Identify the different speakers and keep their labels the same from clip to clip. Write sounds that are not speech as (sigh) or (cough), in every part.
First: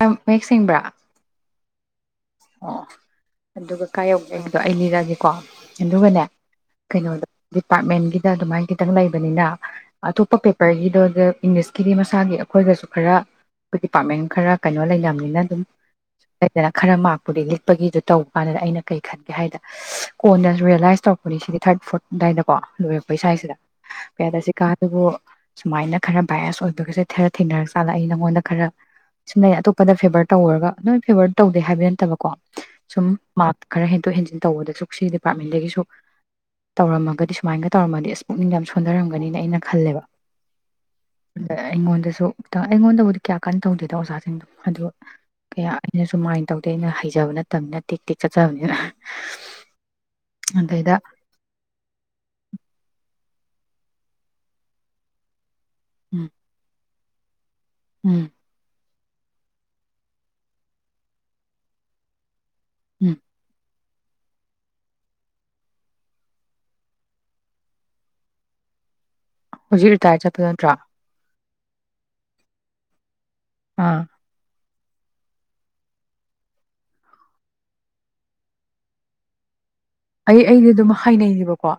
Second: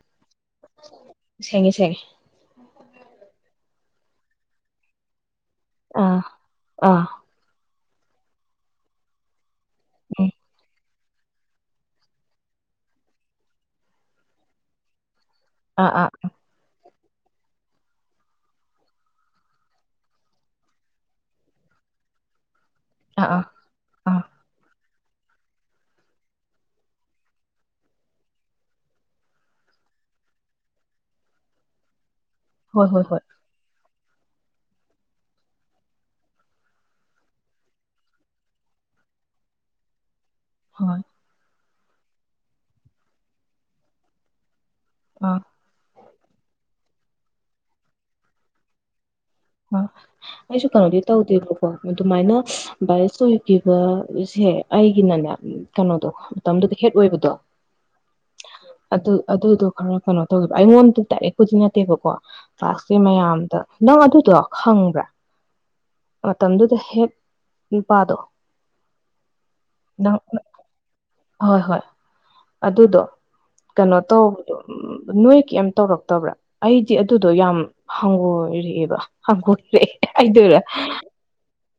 Speaker 1: ꯌꯥꯝ ꯃꯌꯦꯛ ꯁꯦꯡꯕ꯭ꯔꯥ
Speaker 2: ꯁꯦꯡꯉꯦ ꯁꯦꯡꯉꯦ
Speaker 1: ꯑꯣ ꯑꯗꯨꯒ ꯀꯥꯏ ꯌꯧꯗꯩꯗꯣ ꯑꯩ ꯂꯤꯔꯛꯑꯒꯦꯀꯣ
Speaker 2: ꯑꯥ
Speaker 1: ꯑꯗꯨꯒꯅꯦ
Speaker 2: ꯑꯥ
Speaker 1: ꯀꯩꯅꯣꯗꯣ ꯄꯥꯔ꯭ꯠꯃꯦꯟꯒꯤꯗ ꯑꯗꯨꯃꯥꯏꯅ ꯈꯤꯇꯪ ꯂꯩꯕꯅꯤꯅ
Speaker 2: ꯎꯝ
Speaker 1: ꯑꯇꯨꯞꯄ ꯄꯦꯄ꯭ꯔꯒꯤꯗꯣ ꯑꯗ ꯏꯪꯂꯤꯁꯀꯤꯗꯤ ꯃꯁꯥꯒꯤ ꯑꯩꯈꯣꯏꯒꯁꯨ ꯈꯔ ꯑꯩꯈꯣꯏ ꯗꯤꯄꯥꯔꯠꯃꯦꯟꯒ ꯈꯔ ꯀꯩꯅꯣ ꯂꯩꯅꯕꯅꯤꯅ ꯑꯗꯨꯝ
Speaker 2: ꯑꯥ ꯑꯥ
Speaker 1: ꯂꯩꯗꯅ ꯈꯔ ꯃꯥꯔ꯭ꯛ ꯨꯄꯨꯗꯤ ꯂꯤꯠꯄꯒꯤꯗꯨ ꯇꯧ ꯀꯥꯟꯗ ꯑꯩꯅ ꯀꯩ ꯈꯟꯒꯦ ꯍꯥꯏꯗ ꯀꯣꯟꯅ ꯔꯤꯌꯦꯂꯥꯏꯁ ꯇꯧꯔꯛꯄꯅꯤ ꯁꯤꯗꯤ ꯊꯥꯔ꯭ꯠ ꯐꯣꯔ꯭ꯠ ꯑꯗꯥꯏꯗ ꯀꯣ ꯂꯣꯏꯔꯛꯄꯩ
Speaker 2: ꯑꯥ ꯑꯥ
Speaker 1: ꯁꯋꯥ꯭ꯏꯁꯤꯗ
Speaker 2: ꯑꯥ
Speaker 1: ꯀꯩ ꯍꯥꯏꯇꯥ ꯁꯤ ꯀꯥꯟ ꯑꯗꯨꯕꯨ ꯁꯨꯃꯥꯏꯅ ꯈꯔ ꯚꯥꯏꯌꯁ ꯑꯣꯏꯕꯒꯁꯦ ꯈꯔ ꯊꯦꯡꯅꯔꯆꯥꯠꯂꯥ ꯑꯩ ꯅꯉꯣꯟꯗ ꯈꯔ ꯁꯤꯡꯅꯩ ꯑꯇꯣꯞꯄꯗ ꯐꯦꯕꯔ ꯇꯧꯋꯨꯔꯒ ꯅꯣꯏ ꯐꯦꯕꯔ ꯇꯧꯗꯦ ꯍꯥꯏꯕ ꯅꯠꯇꯕ
Speaker 2: ꯍꯣꯏ ꯍꯣꯏ
Speaker 1: ꯁꯨꯝ
Speaker 2: ꯍꯣꯏ
Speaker 1: ꯃꯥꯛ ꯈꯔ ꯍꯦꯟꯇꯣꯛ-ꯍꯦꯟꯖꯤꯟ ꯇꯧꯕꯗꯁꯨ ꯁꯤ ꯗꯤꯄꯥ꯭ꯔꯠꯃꯦꯟꯗꯒꯤꯁꯨ ꯇꯧꯔꯝꯃꯒꯗꯤ ꯁꯨꯃꯥꯏꯅꯒ ꯇꯧꯔꯝꯃꯗꯤ ꯏꯁ ꯄꯨꯛꯅꯤꯡ ꯌꯥꯝ ꯁꯣꯟꯗꯔꯝꯒꯅꯤꯅ ꯑꯩꯅ ꯈꯜꯂꯦꯕ
Speaker 2: ꯍꯣꯏ (inaudible)
Speaker 1: ꯑꯩꯉꯣꯟꯗꯖꯨ ꯇꯥ ꯑꯩꯉꯣꯟꯗꯕꯨꯗꯤ ꯀꯌꯥ ꯀꯟꯅ ꯇꯧꯗꯦꯗꯥ ꯑꯣꯖꯥꯒꯩꯗꯣ ꯑꯗꯨ
Speaker 2: ꯑꯥ
Speaker 1: ꯀꯌꯥ ꯑꯩꯅ ꯖꯨ ꯃꯥꯏꯟ ꯇꯧꯗꯦ ꯑꯩꯅ ꯖꯥꯕꯥ ꯅꯠꯇꯝꯅꯤꯅ ꯇꯦꯛ-ꯇꯦꯛ ꯆꯛꯆꯥꯕꯅꯤꯅ
Speaker 2: ꯑ ꯑꯩꯁꯨ ꯀꯅꯣꯗꯤ ꯇꯧꯗꯦꯕꯀꯣ ꯑꯗꯨꯃꯥꯏꯅ ꯚꯥꯏꯌꯁ ꯑꯣꯏ ꯀꯤꯒ ꯁꯦ ꯑꯩꯒꯤꯅꯅꯦ ꯀꯅꯣꯗꯣ
Speaker 1: ꯎꯝ
Speaker 2: ꯃꯇꯝꯗꯨꯗꯤ ꯍꯦꯠ ꯑꯣꯏꯕꯗꯣ
Speaker 1: ꯎꯝ
Speaker 2: ꯑꯗꯨ-ꯑꯗꯨꯗꯣ ꯈꯔ ꯀꯥꯅꯣ ꯇꯧꯗꯕ ꯑꯩꯉꯣꯟꯗ ꯗꯥꯏꯔꯦꯛꯄꯨꯗꯤ ꯅꯠꯇꯦꯕꯀꯣ ꯀꯥꯁꯤ
Speaker 1: ꯎꯝ
Speaker 2: ꯃꯌꯥꯝꯗ ꯅꯪ ꯑꯗꯨ ꯗꯣ ꯈꯪꯕ꯭ꯔꯥ ꯃꯇꯝꯗꯨꯗ ꯍꯦꯛ ꯅꯨꯄꯥꯗꯣ
Speaker 1: ꯍꯧꯖꯤꯛ
Speaker 2: ꯅꯪ
Speaker 1: ꯔꯤꯇꯥꯌꯔ ꯆꯠꯄ ꯅꯠꯇ꯭ꯔꯥ
Speaker 2: ꯍꯣꯏ ꯍꯣꯏ ꯑꯗꯨꯗꯣ ꯀꯩꯅꯣ
Speaker 1: ꯑꯥ
Speaker 2: ꯇꯧꯕꯗꯣ ꯎ ꯅꯣꯏ ꯀꯩꯝ ꯇꯧꯔꯛꯇꯕ꯭ꯔꯥ ꯑꯩꯗꯤ ꯑꯗꯨꯗꯣ ꯌꯥꯝ ꯍꯪꯒꯣꯏꯔꯛꯑꯦꯕ (unintelligible)
Speaker 1: ꯑꯩ
Speaker 2: ꯍꯥꯏꯗꯣꯏꯔꯥ
Speaker 1: ꯑꯩꯗꯤ ꯑꯗꯨꯝ ꯍꯥꯏꯅꯩꯌꯦꯕꯀꯣ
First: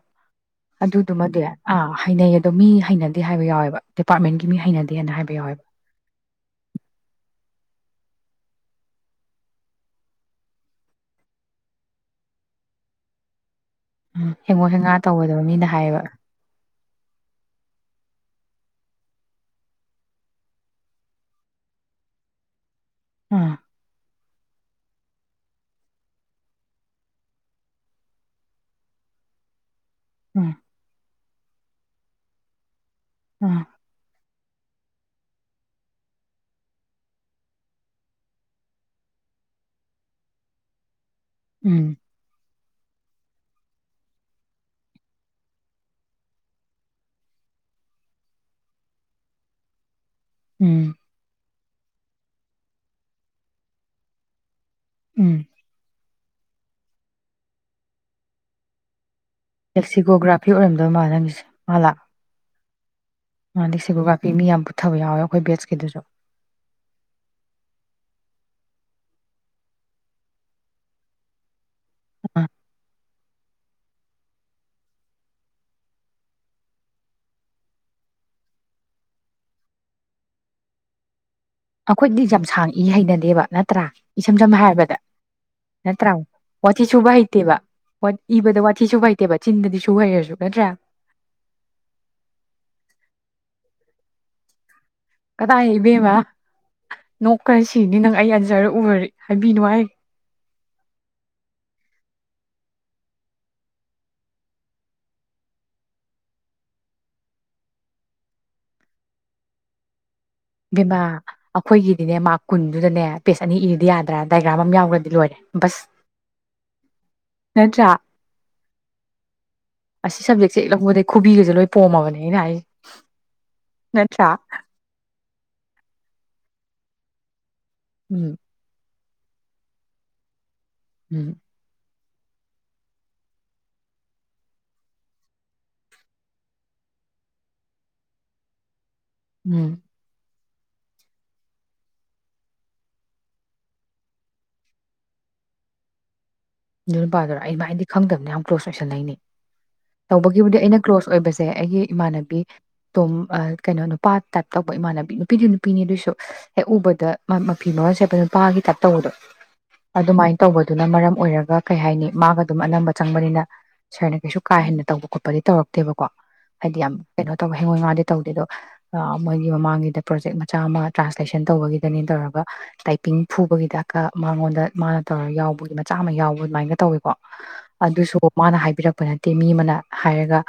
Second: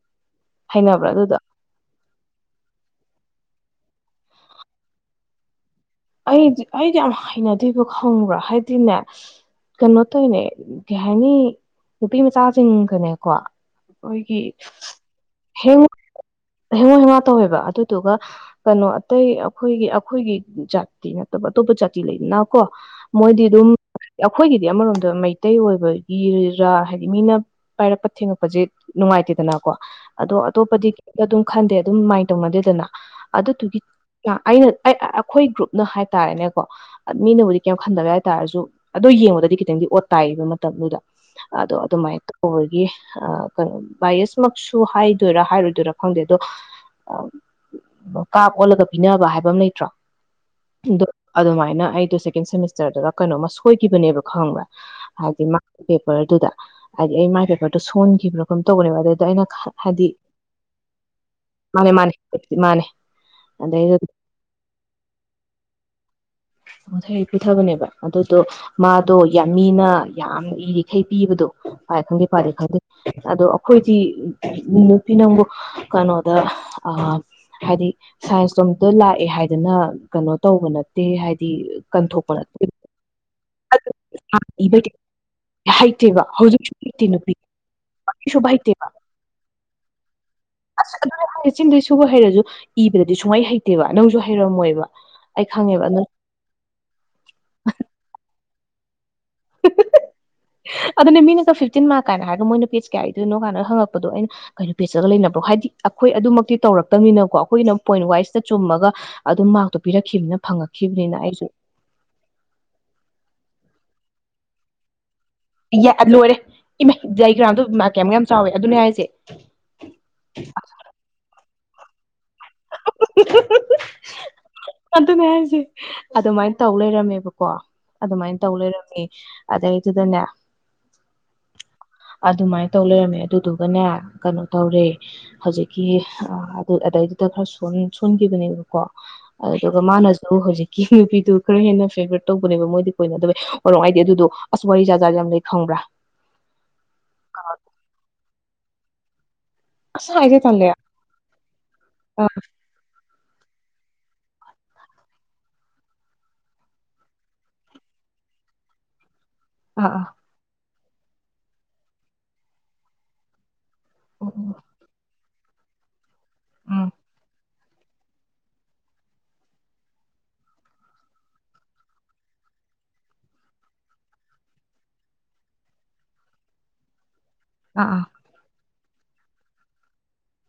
Speaker 2: ꯍꯩꯅꯕ꯭ꯔꯥ ꯑꯗꯨꯗꯣ
Speaker 1: ꯑꯗꯨꯗꯨꯃꯗꯤ ꯑꯥ ꯍꯥꯏꯅꯩꯌꯦ ꯑꯗꯣ ꯃꯤ ꯍꯩꯅꯗꯦ ꯍꯥꯏꯕ ꯌꯥꯎꯋꯦꯕ ꯗꯤꯄꯥꯔꯠꯃꯦꯟꯒꯤ ꯃꯤ ꯍꯩꯅꯗꯦꯅ ꯍꯥꯏꯕ ꯌꯥꯎꯋꯦꯕ
Speaker 2: ꯑꯩꯗꯤ ꯑꯩꯗꯤ ꯌꯥꯝ ꯍꯩꯅꯗꯦꯕ ꯈꯪꯕ꯭ꯔꯥ ꯍꯥꯏꯗꯤꯅꯦ ꯀꯩꯅꯣ ꯇꯧꯅꯦ ꯀꯩ ꯍꯥꯏꯅꯤ ꯅꯨꯄꯤ ꯃꯆꯥꯁꯤꯡꯒꯅꯦꯀꯣ
Speaker 1: ꯎꯝ
Speaker 2: ꯑꯩꯈꯣꯏꯒꯤ
Speaker 1: ꯍꯦꯡꯒꯣ ꯍꯦꯡꯒꯥ ꯇꯧꯒꯗꯕ ꯃꯤꯅ
Speaker 2: ꯍꯦꯡ
Speaker 1: ꯍꯥꯏꯌꯦꯕ
Speaker 2: ꯍꯦꯡꯉꯣ ꯍꯦꯉꯥ ꯇꯧꯋꯦꯕ ꯑꯗꯨ ꯑꯗꯨꯒ ꯀꯩꯅꯣ ꯑꯇꯩ ꯑꯈꯣꯏꯒꯤ ꯑꯈꯣꯏꯒꯤ ꯖꯥꯠ ꯤ ꯅꯠꯇꯕ ꯑꯇꯣꯞꯄ ꯖꯥꯇꯤ ꯂꯩꯗꯅ ꯀꯣ
Speaker 1: ꯎꯝ
Speaker 2: ꯃꯣꯏꯗꯤꯗꯨꯝ ꯑꯩꯈꯣꯏꯒꯤꯗꯤ ꯑꯃꯔꯣꯝꯗ ꯃꯩꯇꯩ ꯑꯣꯏꯕꯒꯤꯔꯥ ꯍꯥꯏꯗꯤ ꯃꯤꯅ ꯄꯥꯏꯔꯛꯄ ꯊꯦꯡꯉꯛꯄꯁꯦ ꯅꯨꯡꯉꯥꯏꯇꯦꯗꯅꯀꯣ ꯑꯗꯣ
Speaker 1: ꯎꯝ
Speaker 2: ꯑꯇꯣꯞꯄꯗꯤ ꯑꯗꯨꯝ ꯈꯟꯗꯦ ꯑꯗꯨꯝ ꯑꯗꯨꯃꯥꯏꯅ ꯇꯧꯅꯗꯦꯗꯅ ꯑꯗꯨ
Speaker 1: ꯎꯝ
Speaker 2: ꯇꯨꯒꯤ ꯑꯩꯅ ꯑꯩ ꯑꯩꯈꯣꯏ ꯒ꯭ꯔꯨꯞ ꯅ ꯍꯥꯏꯇꯥꯥꯔꯦꯅꯦꯀꯣ ꯃꯤꯅꯕꯨꯗꯤ ꯀꯩꯝ ꯈꯟꯗꯕ ꯍꯥꯏꯇꯥꯥꯔꯁꯨ ꯑꯗꯨꯗꯣ ꯌꯦꯡꯉꯗꯗꯤ ꯈꯤꯇꯪꯗꯤ ꯑꯣꯠ ꯇꯥꯏꯌꯦꯕ ꯃꯇꯝꯗꯨꯗ ꯑꯗꯣ
Speaker 1: ꯎꯝ
Speaker 2: ꯑꯗꯨꯃꯥꯏ ꯍꯣꯏꯒꯤ ꯀꯩꯅꯣ ꯚꯥꯏꯁꯃꯛꯁꯨ ꯍꯥꯏꯗꯣꯏꯔꯥ ꯍꯥꯏꯔꯣꯏꯗꯣꯏꯔꯥ ꯈꯪꯗꯦ ꯑꯗꯣ ꯀꯥꯞ ꯑꯣꯜꯂꯒ ꯄꯤꯅꯕ ꯍꯥꯏꯕ ꯑꯃ ꯂꯩꯇ꯭ꯔꯣ
Speaker 1: ꯎꯝ
Speaker 2: ꯑꯗꯨ ꯃꯥꯏ ꯍꯥꯏꯅ ꯑꯩꯗꯣ ꯁꯦꯀꯦꯟ ꯁꯦꯃꯤꯁꯇꯔꯗꯨꯗ ꯀꯩꯅꯣꯃ ꯁꯣꯏꯈꯤꯕꯅꯦꯕ ꯈꯪꯕ꯭ꯔꯥ
Speaker 1: ꯎꯝ
Speaker 2: ꯍꯥꯏꯗꯤ ꯃꯥ ꯄꯦꯄꯔꯗꯨꯗ ꯍꯥꯏꯗꯤ ꯑꯩ ꯃꯥꯏ ꯄꯦꯄꯔꯗꯣ ꯁꯣꯟꯈꯤꯕ꯭ꯔꯥ ꯀꯝ ꯇꯧꯕꯅꯦꯕ ꯑꯗꯨ
Speaker 1: ꯇꯦꯛꯁꯤꯒꯣꯒ꯭ꯔꯥꯐꯤ ꯑꯣꯏꯔꯝꯗꯣꯏ ꯃꯥ ꯅꯪꯒꯤꯁꯦ ꯃꯥ
Speaker 2: ꯃꯥꯅꯦ
Speaker 1: ꯂꯥꯛꯑꯣ
Speaker 2: ꯃꯥꯅꯦ ꯃꯥꯅꯦ
Speaker 1: ꯃꯥ
Speaker 2: ꯑꯗꯩꯗ
Speaker 1: ꯇꯦꯛꯁꯤꯒꯣꯒ꯭ꯔꯥꯐꯤ ꯃꯤ ꯌꯥꯝ ꯄꯨꯊꯕ ꯌꯥꯎꯋꯦ ꯑꯩꯈꯣꯏ ꯕꯦꯁ ꯈꯤꯗꯁꯨ
Speaker 2: ꯄꯨꯊꯩ ꯄꯨꯊꯕꯅꯦꯕ ꯑꯗꯨꯗꯣ ꯃꯥꯗꯣ ꯌꯥꯝ ꯃꯤꯅ ꯌꯥꯝ ꯏꯔꯤꯈꯩ ꯄꯤꯕꯗꯣ ꯄꯥꯏ ꯈꯪꯗꯦ
Speaker 1: ꯑ
Speaker 2: ꯄꯗꯦ ꯈꯪꯗꯦ ꯑꯗꯣ ꯑꯩꯈꯣꯏꯗꯤ ꯅꯨꯄꯤ ꯅꯪꯕꯨ ꯀꯩꯅꯣꯗ ꯍꯥꯏꯗꯤ ꯁꯥꯏꯟꯁꯇꯣꯝꯇ ꯂꯥꯛꯑꯦ ꯍꯥꯏꯗꯅ ꯀꯩꯅꯣ ꯇꯧꯕ ꯅ ꯍꯥꯏ
Speaker 1: ꯑꯩꯈꯣꯏꯗꯤ ꯌꯥꯝꯁꯥꯡ ꯏ ꯍꯩꯅꯗꯦꯕ ꯅꯠꯇ꯭ꯔꯥ ꯏꯁꯝ ꯁꯝꯅ
Speaker 2: ꯏꯕꯩ
Speaker 1: ꯍꯥꯏꯔꯕꯗ ꯅꯠꯇ꯭ꯔꯥ
Speaker 2: ꯍꯩꯇꯦꯕ ꯍꯧꯖꯤꯛꯁꯨ
Speaker 1: ꯋꯥꯊꯤ
Speaker 2: ꯍꯩꯇꯦ
Speaker 1: ꯁꯨꯕ
Speaker 2: ꯅꯨꯄꯤ
Speaker 1: ꯍꯩꯇꯦꯕ
Speaker 2: ꯋꯥꯔꯤ ꯁꯨꯕ
Speaker 1: ꯏꯕꯗ
Speaker 2: ꯍꯩꯇꯦꯕ
Speaker 1: ꯋꯥꯊꯤ ꯁꯨꯕ ꯍꯩꯇꯦꯕ ꯆꯤꯟꯗꯗꯤ ꯁ ꯁꯨꯍꯩꯔꯁꯨ
Speaker 2: ꯑꯁ ꯆꯤꯡꯗꯩ ꯁꯨꯕ ꯍꯩꯔꯁꯨ ꯏꯕꯗꯗꯤ ꯁꯨꯡꯃꯩ ꯍꯩꯇꯦꯕ ꯅꯪꯁꯨ ꯍꯩꯔꯝꯃꯣꯏꯕ ꯑꯩ
Speaker 1: ꯀꯗꯥꯏ
Speaker 2: ꯈꯪꯉꯦꯕ ꯑꯗꯨ
Speaker 1: ꯏꯕꯦꯝꯃ ꯅꯣꯛ ꯈꯔ ꯁꯤꯅꯤ ꯅꯪ ꯑꯩ (unintelligible) ꯖꯔ ꯎꯃꯔꯤ (unintelligible) ꯍꯥꯏꯕꯤꯅꯨ ꯍꯥꯏ (unintelligible)
Speaker 2: ꯑꯗꯨꯅꯦ ꯃꯤꯅꯒ ꯐꯤꯞꯇꯤꯟ ꯃꯥꯔꯛ ꯀꯥꯏꯅ ꯍꯥꯏꯔꯒ ꯃꯣꯏꯅ ꯄꯦꯖ ꯀꯌꯥ ꯏꯗꯣꯏꯅꯣ ꯀꯥꯏꯅ ꯍꯪꯉꯛꯄꯗꯣ ꯑꯩꯅ ꯀꯩꯅꯣ ꯄꯦꯖꯇꯒ ꯂꯩꯅꯕ꯭ꯔꯣ ꯍꯥꯏꯗꯤ ꯑꯩꯈꯣꯏ ꯑꯗꯨꯃꯛꯇꯤ ꯇꯧꯔꯛꯇꯕꯅꯤꯅꯀꯣ ꯑꯩꯈꯣꯏꯅ ꯄꯣꯏꯟꯠ ꯋꯥꯏꯁꯇ ꯆꯨꯝꯃꯒ ꯑꯗꯨꯝ ꯃꯥꯔꯛꯇꯣ ꯄꯤꯔꯛꯈꯤꯕꯅꯤꯅ
Speaker 1: ꯕꯦꯝꯃꯥ
Speaker 2: ꯐꯪꯉꯛꯈꯤꯕꯅꯤꯅ ꯑꯩꯁꯨ
Speaker 1: ꯑꯩꯈꯣꯏꯒꯤꯗꯤꯅꯦ ꯃꯥꯔꯛ ꯀꯨꯟꯗꯨꯗꯅꯦ ꯄꯦꯁ ꯑꯅꯤ ꯏꯗꯤ ꯌ꯭ꯗꯔꯥ ꯗꯥꯏꯒ꯭ꯔꯥꯝ ꯑꯃ ꯌꯥꯎꯈ꯭ꯔꯗꯤ ꯂꯣꯏꯔꯦ ꯕꯁ
Speaker 2: ꯌꯥ ꯂꯣꯏꯔꯦ ꯏꯃꯥ ꯗꯥꯏꯒꯔ꯭ꯥꯝ ꯗꯣ
Speaker 1: ꯅꯠꯇ꯭ꯔꯥ
Speaker 2: ꯃꯔ꯭ꯥꯀ ꯀꯌꯥꯃꯨꯛ ꯌꯥꯝ ꯆꯥꯎꯋꯦ ꯑꯗꯨꯅꯦ ꯍꯥꯏꯁꯦ
Speaker 1: ꯑꯁꯤ ꯁꯞꯖꯦꯛꯁꯦ ꯍꯦꯛ ꯂꯧꯕꯗꯩꯩ ꯈꯨꯕꯤꯒꯁꯦ ꯂꯣꯏ ꯄꯣꯝꯃꯕꯅꯦ ꯑꯩꯅ ꯍꯥꯏꯁꯦ ꯅꯠꯇ꯭ꯔꯥ
Speaker 2: ꯑꯗꯨꯅꯦ ꯍꯥꯏꯁꯦ ꯑꯗꯨꯃꯥꯏꯅ ꯇꯧ ꯂꯩꯔꯝꯃꯦꯕꯀꯣ
Speaker 1: ꯎꯝ
Speaker 2: ꯑꯗꯨꯃꯥꯏꯅ ꯇꯧ ꯂꯩꯔꯝꯃꯦ ꯑꯗꯩꯩꯗꯨꯗꯅꯦ
Speaker 1: ꯎꯝ
Speaker 2: ꯑꯗꯨꯃꯥꯏꯅ ꯇꯧ ꯂꯩꯔꯝꯃꯦ ꯑꯗꯨꯗꯨꯒꯅꯦ ꯀꯩꯅꯣ ꯇꯧꯔꯦ ꯍꯧꯖꯤꯛꯀꯤ (unintelligible) ꯗ ꯈꯔ ꯁꯣꯟꯈꯤꯕꯅꯦꯕꯀꯣ
Speaker 1: ꯎꯝ
Speaker 2: ꯑꯗꯨꯒ ꯃꯥꯅꯁꯨ ꯍꯧꯖꯤꯛ (unintelligible) ꯅꯨꯄꯤꯗꯨ ꯈꯔ ꯍꯦꯟꯅ ꯐꯦꯚꯔꯠ ꯇꯧꯕꯅꯦꯕ ꯃꯣꯏꯗꯤ ꯀꯣꯏꯅꯗꯕꯩ ꯍꯣꯏꯔꯣꯡ ꯑꯩꯗꯤ ꯑꯗꯨꯗꯣ ꯑꯁ ꯋꯥꯔꯤ ꯖꯥꯠ ꯖꯥꯠ ꯌꯥꯝ ꯂꯩ ꯈꯪꯕ꯭ꯔꯥ
Speaker 1: ꯑꯗꯨ ꯅꯨꯄꯥꯗꯨꯔꯣ ꯑꯩꯩꯅ ꯍꯥꯏꯗꯤ ꯈꯪꯗꯕꯅꯦ ꯌꯥꯝ ꯀꯂ꯭ꯣꯖ ꯑꯣꯏꯁꯟꯅꯩꯅꯦ
Speaker 2: ꯑꯁ ꯍꯥꯏꯖꯦ
Speaker 1: ꯇꯧꯕꯒꯤꯕꯨꯗꯤ
Speaker 2: ꯇꯜꯂꯦ
Speaker 1: ꯑꯩꯅ ꯀ꯭ꯂꯣꯁ ꯑꯣꯏꯕꯁꯦ ꯑꯩꯒꯤ
Speaker 2: ꯑꯥ
Speaker 1: ꯏꯃꯥꯟꯅꯕꯤ ꯗꯨꯝ ꯀꯩꯅꯣ ꯅꯨꯄꯥ ꯇꯥꯏꯞ ꯇꯧꯕ ꯏꯃꯥꯟꯅꯕꯤ ꯅꯨꯄꯤꯗꯤ ꯅꯨꯄꯤꯅꯤ ꯑꯗꯨꯏꯁꯨ ꯍꯦꯛ ꯎꯕꯗ ꯃꯐꯤ ꯃꯔꯣꯟ ꯁꯦꯠꯄꯗ ꯅꯨꯄꯥꯒꯤ ꯇꯥꯏꯞ ꯇꯧꯕꯗꯣ
Speaker 2: ꯑꯥ
Speaker 1: ꯑꯗꯨꯃꯥꯏ ꯇꯧꯕ ꯑꯗꯨꯅ ꯃꯔꯝ ꯑꯣꯏꯔ ꯀꯩ ꯍꯥꯏꯅꯤ ꯃꯥꯒ ꯑꯗꯨꯝ ꯑꯅꯝꯕ ꯆꯪꯕꯅꯤꯅ ꯁꯔꯅ
Speaker 2: ꯑꯥ
Speaker 1: ꯀꯩꯁꯨ ꯀꯥ ꯍꯦꯟꯅ ꯇꯧꯕ ꯈꯣꯠꯄꯗꯒꯤ ꯇꯧꯔꯛꯇꯦꯕꯥ ꯀꯣ ꯍꯥꯏꯗꯤ ꯌꯥꯝ ꯀꯩꯅꯣ ꯇꯧꯌꯦ ꯍꯦꯉꯣ ꯍꯦꯉꯥꯗꯤ ꯇꯧꯗꯦ ꯑꯗꯣ ꯃꯣꯏꯒꯤ ꯃꯃꯥꯡꯒꯤꯗ ꯄ꯭ꯔꯣꯖꯦꯛ ꯃꯆꯥ ꯑꯃ ꯇ꯭ꯔꯥꯟꯁꯂꯦꯁꯟ ꯇꯧꯕꯒꯤꯗꯅꯦ ꯇꯧꯔꯒ ꯇꯥꯏꯄꯤꯡ ꯐꯨꯕꯒꯤꯗꯀ ꯃꯥꯉꯣꯟꯗ ꯃꯥꯅ ꯇꯧꯔꯒ ꯌꯥꯎꯕꯒꯤ ꯃꯆꯥ ꯑꯃ ꯌꯥꯎꯌꯦ ꯑꯗꯨꯃꯥꯏꯅ ꯇꯧꯏꯀꯣ
Speaker 2: ꯑꯥ ꯑꯥ
Speaker 1: ꯑꯗꯨꯁꯨ ꯃꯥꯅ ꯍꯥꯏꯕꯤꯔꯛ ꯄꯥ ꯅꯠꯇꯦ ꯃꯤ ꯑꯃꯅ ꯍꯥꯏꯔꯒ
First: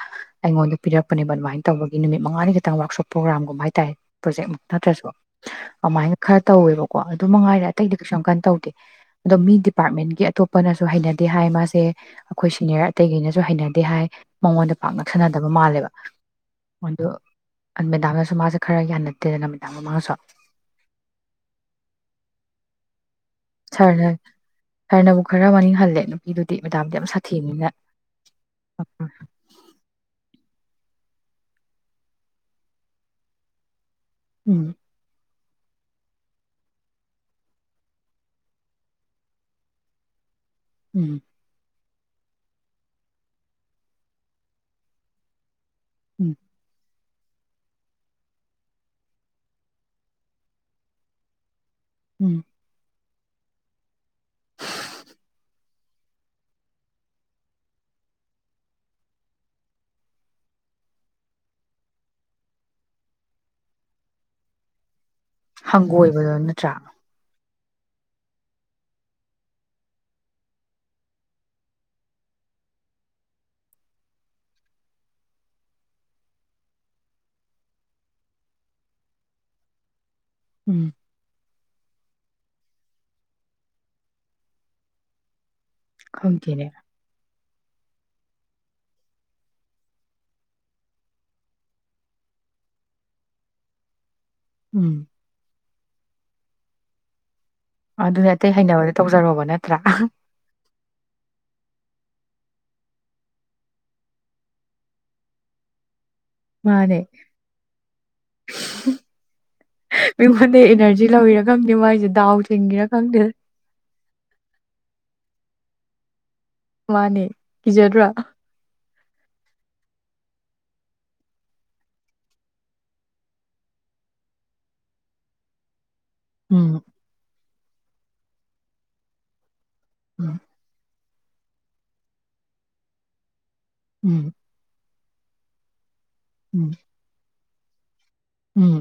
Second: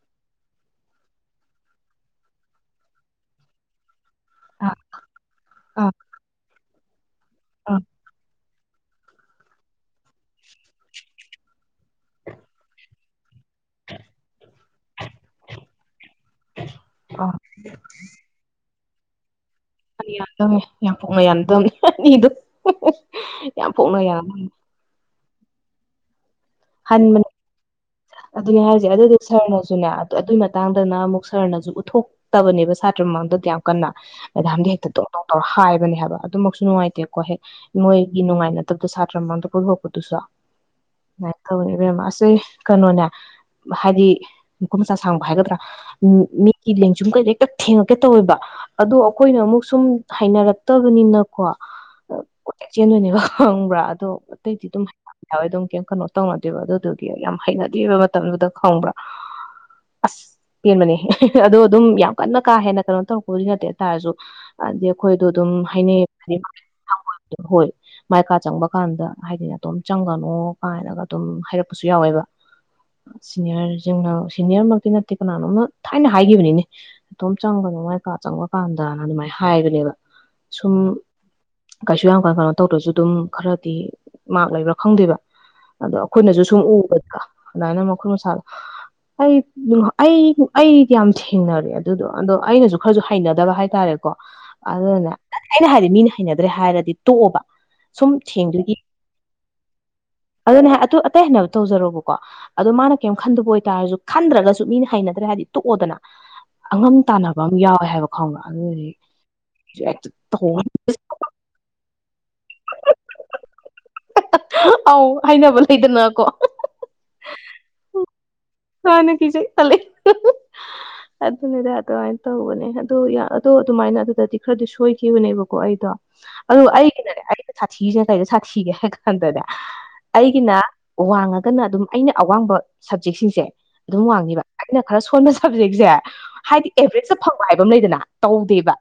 Speaker 1: ꯑꯩꯉꯣꯟꯗ ꯄꯤꯔꯛꯄꯅꯦꯕ ꯑꯗꯨꯃꯥꯏꯅ ꯇꯧꯕꯒꯤ ꯅꯨꯃꯤꯠ ꯃꯉꯥꯅꯤ ꯇꯪ ꯋꯥꯔꯛꯁꯣꯞ ꯄ꯭ꯔꯣꯒ꯭ꯔꯥꯝꯒꯨꯝꯕ ꯍꯥꯏꯇꯥꯔꯦ ꯄ꯭ꯔꯣꯖꯦꯛꯃꯨꯛ ꯅꯠꯇ꯭ꯔꯁꯨ
Speaker 2: ꯑꯥ ꯑꯥ
Speaker 1: ꯑꯗꯨꯃꯥꯏꯅ ꯈꯔ ꯇꯧꯋꯦꯕ ꯀꯣ ꯑꯗꯨ ꯃꯉꯥꯏꯔꯦ ꯑꯇꯩꯗꯤ ꯀꯩꯁꯨ ꯌꯝ ꯀꯟ ꯇꯧꯗꯦ ꯑꯗꯣ ꯃꯤ ꯗꯤꯄꯥꯔꯠꯃꯦꯟꯒꯤ ꯑꯇꯣꯞ ꯄꯅꯁꯨ ꯍꯩꯅꯗꯦ ꯍꯥꯏ ꯃꯥꯁꯦ ꯑꯩꯈꯣꯏ ꯁꯤꯅꯤꯌꯔ ꯑꯇꯩꯒꯩꯅꯁꯨ ꯍꯩꯅꯗꯦ ꯍꯥꯏ ꯃꯉꯣꯟꯗ ꯄꯥꯛ ꯅꯥꯛꯁꯟꯅꯗꯕ ꯃꯜꯂꯦꯕ ꯑꯗꯨ
Speaker 2: ꯑꯥ ꯑꯥ
Speaker 1: ꯃꯦꯗꯥꯝꯅꯁꯨ ꯈꯔ ꯌꯥꯅꯗꯦꯗꯅ ꯃꯦꯗꯥꯝ ꯃꯃꯥꯡꯁꯨ
Speaker 2: ꯌꯥꯝ ꯐꯣꯡꯅ ꯌꯥꯅꯗꯝꯅꯦ ꯑꯅꯤꯗꯨ ꯌꯥꯝ
Speaker 1: ꯁꯥꯔꯅ
Speaker 2: ꯐꯣꯡꯅꯒ (unintelligible)
Speaker 1: ꯁꯥꯔꯅꯕꯨ ꯈꯔ ꯃꯅꯤꯡ ꯍꯜꯂꯦ ꯃꯤꯗꯨꯗꯤ ꯃꯦꯗꯥꯝꯗꯤ ꯌꯥꯝ ꯁꯥꯊꯤꯕꯅꯤꯅ
Speaker 2: ꯑꯗꯨꯅꯦ ꯍꯥꯏꯁꯦ ꯑꯗꯨꯗꯤ ꯁꯔꯅꯁꯨꯅꯦ ꯑꯗꯨ ꯃꯇꯥꯡꯗꯅ ꯑꯃꯨꯛ ꯁꯔꯅꯁꯨ ꯎꯠꯊꯣꯛꯇꯕꯅꯦꯕ ꯁꯥꯇ꯭ꯔ ꯃꯃꯥꯡꯗ ꯑꯗꯨꯌꯥꯝ ꯀꯟꯅ ꯃꯦꯗꯥꯝ
Speaker 1: ꯎꯝ
Speaker 2: ꯗꯤ ꯍꯦꯛꯇꯥ ꯗꯣꯡ ꯗꯣꯡ ꯍꯥꯏꯕꯅꯦ ꯍꯥꯏꯕ ꯑꯗꯨꯃꯛꯁꯨ ꯅꯨꯡꯉꯥꯏꯇꯦꯀꯣ ꯍꯦꯛ ꯃꯣꯏꯒꯤ ꯅꯨꯡꯉꯥꯏꯅꯗꯕꯗ ꯁꯥꯇ꯭ꯔ ꯃꯉꯥꯡꯗ ꯄꯨꯊꯣꯛꯄꯗꯨꯁꯨ
Speaker 1: ꯎꯝ
Speaker 2: (unintelligible) ꯃꯥꯁꯦ ꯀꯩꯅꯣꯅꯦ ꯍꯥꯏꯗꯤ ꯃꯈꯨꯠ ꯃꯁꯥ ꯁꯥꯡꯕ ꯍꯥꯏꯒꯗ꯭ꯔꯥ (unintelligible)
Speaker 1: ꯎꯝ
Speaker 2: (unintelligible) ꯁꯨꯝ ꯀꯩ ꯍꯦꯛꯇ ꯊꯦꯡꯉꯛꯀꯦ ꯇꯧꯋꯦꯕ ꯑꯗꯣ ꯑꯩꯈꯣꯏꯅ ꯑꯃꯨꯛ ꯁꯨꯝ ꯍꯥꯏꯅꯔꯛꯇꯕꯅꯤꯅꯀꯣ
Speaker 1: ꯎꯝ
Speaker 2: ꯆꯦꯟꯗꯣꯏꯅꯦꯕꯥ ꯈꯪꯕ꯭ꯔꯥ ꯑꯗꯣ ꯑꯇꯩꯗꯤ ꯑꯗꯨꯝ (unintelligible) ꯑꯗꯨꯝ ꯀꯩ ꯀꯩꯅꯣ ꯇꯧꯅꯗꯦꯕ ꯑꯗꯨꯗꯨꯒꯤ ꯌꯥꯝ ꯍꯩꯅꯗ꯭ꯔꯤꯕ ꯃꯇꯝꯗꯨꯗ ꯈꯪꯕ꯭ꯔꯥ ꯑꯁ ꯄꯦꯟꯕꯅꯦ ꯑꯗꯣ ꯑꯗꯨꯝ ꯌꯥꯝ ꯀꯟꯅ ꯀꯥ ꯍꯦꯟꯅ ꯀꯩꯅꯣ ꯇꯧꯔꯛꯄꯕꯨꯗꯤ ꯅꯠꯇꯦ ꯍꯥꯏꯇꯥꯥꯔꯁꯨ ꯑꯩꯈꯣꯏꯗꯣ ꯑꯗꯨꯝ ꯍꯥꯏꯅꯩ
Speaker 1: ꯍꯪꯒꯣꯏꯕꯗꯣ ꯅꯠꯇ꯭ꯔꯥ
Speaker 2: (unintelligible) ꯍꯣꯏ ꯃꯥꯏ ꯀꯥ ꯆꯪꯕ ꯀꯥꯟꯗ ꯍꯥꯏꯗꯤꯅꯦ ꯅꯥꯇꯣꯝ ꯆꯪꯒꯅꯣ ꯀꯥꯏꯅꯒ ꯑꯗꯨꯝ ꯍꯥꯏꯔꯛꯄꯁꯨ ꯌꯥꯎꯋꯦꯕ ꯁꯤꯅꯤꯌꯔꯁꯤꯡꯅ ꯁꯤꯅꯤꯌꯔꯃꯛꯇꯤ ꯅꯠꯇꯦ ꯀꯅꯥꯅꯣꯝꯅ ꯊꯥꯏꯅ ꯍꯥꯏꯈꯤꯕꯅꯤꯅꯦ ꯅꯇꯣꯝ ꯆꯪꯒꯅꯣ ꯃꯥꯏ ꯀꯥ ꯆꯪꯕ ꯀꯥꯟꯗꯅ ꯑꯗꯨꯃꯥꯏꯅ ꯍꯥꯏꯕꯅꯦꯕ ꯁꯨꯝ
Speaker 1: ꯎꯝ
Speaker 2: ꯀꯩꯁꯨ ꯌꯥꯝ ꯀꯩꯅꯣ ꯇꯧꯗ꯭ꯔꯁꯨ ꯑꯗꯨꯝ ꯈꯔꯗꯤ ꯃꯥꯛ ꯂꯩꯕ꯭ꯔꯥ ꯈꯪꯗꯦꯕ ꯑꯗꯣ ꯑꯩꯈꯣꯏꯅꯁꯨ ꯁꯨꯝ
Speaker 1: ꯈꯪꯗꯦꯅꯦ
Speaker 2: ꯎꯕꯗ ꯑꯗꯨꯃꯥꯏꯅ ꯃꯈꯨꯜ ꯃꯁꯥꯗꯣ ꯑꯩ ꯑꯩ ꯑꯩꯗꯤ ꯌꯥꯝ ꯊꯦꯡꯅꯔꯦ ꯑꯗꯨꯗꯣ ꯑꯗꯣ ꯑꯩꯅꯁꯨ ꯈꯔꯁꯨ ꯍꯩꯅꯗꯕ ꯍꯥꯏꯇꯥꯔꯦ
Speaker 1: ꯎꯝ
Speaker 2: ꯑꯗꯨꯅꯅꯦ ꯑꯩꯅ ꯍꯥꯏꯗꯤ ꯃꯤꯅ ꯍꯩꯅꯗ꯭ꯔꯦ ꯍꯥꯏꯔꯗꯤ ꯇꯣꯛꯑꯣꯕ ꯁꯨꯝ
Speaker 1: ꯑꯗꯨꯅꯦ ꯑꯇꯩ
Speaker 2: ꯊꯦꯡꯗꯣꯏꯒꯤ
Speaker 1: ꯍꯩꯅꯕꯗꯤ ꯇꯧꯖꯔꯨꯕ ꯅꯠꯇ꯭ꯔꯥ
Speaker 2: ꯑꯦꯇꯩ ꯍꯩꯅꯕꯗ ꯇꯧꯖꯔꯣꯕ ꯀꯣ ꯑꯗꯣ ꯃꯥꯅ ꯀꯩꯝ ꯈꯟꯗꯕ ꯑꯣꯏꯇꯥꯔꯁꯨ ꯈꯟꯗ꯭ꯔꯒꯁꯨ ꯃꯤꯅ ꯍꯩꯅꯗ꯭ꯔꯦ ꯍꯥꯏꯗꯤ ꯇꯣꯛꯑꯣꯗꯅ ꯑꯉꯝ
Speaker 1: ꯃꯥꯅꯦ
Speaker 2: ꯇꯥꯟꯅꯕ ꯑꯃ ꯌꯥꯎꯋꯦ ꯍꯥꯏꯕ ꯈꯪꯕ
Speaker 1: ꯃꯤꯉꯣꯟꯗꯩ ꯑꯦꯅꯔꯖꯤ ꯂꯧꯔꯤꯔꯥ ꯈꯪꯗꯦ ꯃꯥꯏꯁꯦ ꯗꯥꯎ ꯆꯤꯡꯉꯤꯔꯥ ꯈꯪꯗꯦ
Speaker 2: (unintelligible) (unintelligible) ꯑꯧ ꯍꯥꯏꯅꯕ ꯤꯣꯀꯣ
Speaker 1: ꯃꯥꯅꯦ ꯀꯤꯖꯗ꯭ꯔꯥ
Speaker 2: ꯍꯥꯟꯅ ꯄꯤꯖꯩ ꯈꯂꯦ ꯑꯗꯨꯅꯤꯗ ꯑꯗꯨꯃꯥꯏꯅ ꯇꯧꯕꯅꯦ ꯑꯗꯨꯗꯣ ꯑꯗꯣ ꯑꯗꯨꯃꯥꯏꯅ ꯑꯗꯨꯗꯗꯤ ꯈꯔꯗꯤ ꯁꯣꯏꯈꯤꯕꯅꯦꯕꯀꯣ ꯑꯩꯗꯣ ꯑꯗꯨ
Speaker 1: ꯎꯝ
Speaker 2: ꯑꯩꯒꯤꯅꯔꯦꯒꯤ ꯁꯥꯊꯁꯤꯦ ꯀꯩꯗ ꯁꯥꯊꯤꯒꯦ ꯍꯥꯏ ꯀꯥꯟꯗꯅꯦ
Speaker 1: ꯎꯝ
Speaker 2: ꯑꯩꯒꯤꯅ ꯋꯥꯡꯉꯒꯅ ꯑꯗꯨꯝ ꯑꯩꯅ ꯑꯋꯥꯡꯕ ꯁꯕꯖꯦꯛꯁꯤꯡꯁꯦ ꯑꯗꯨꯝ
Speaker 1: ꯎꯝ
Speaker 2: ꯋꯥꯡꯉꯤꯕ ꯑꯩꯅ ꯈꯔ ꯁꯣꯟꯕ ꯁꯕꯖꯦꯛꯁꯦ
Speaker 1: ꯎꯝ
Speaker 2: ꯍꯥꯏꯗꯤ ꯑꯦꯚꯔꯦꯖ ꯆ ꯐꯪ ꯍꯥꯏꯕ ꯑꯃ ꯂꯩꯗꯅ ꯇꯧꯗꯦꯕ
Speaker 1: ꯎꯝ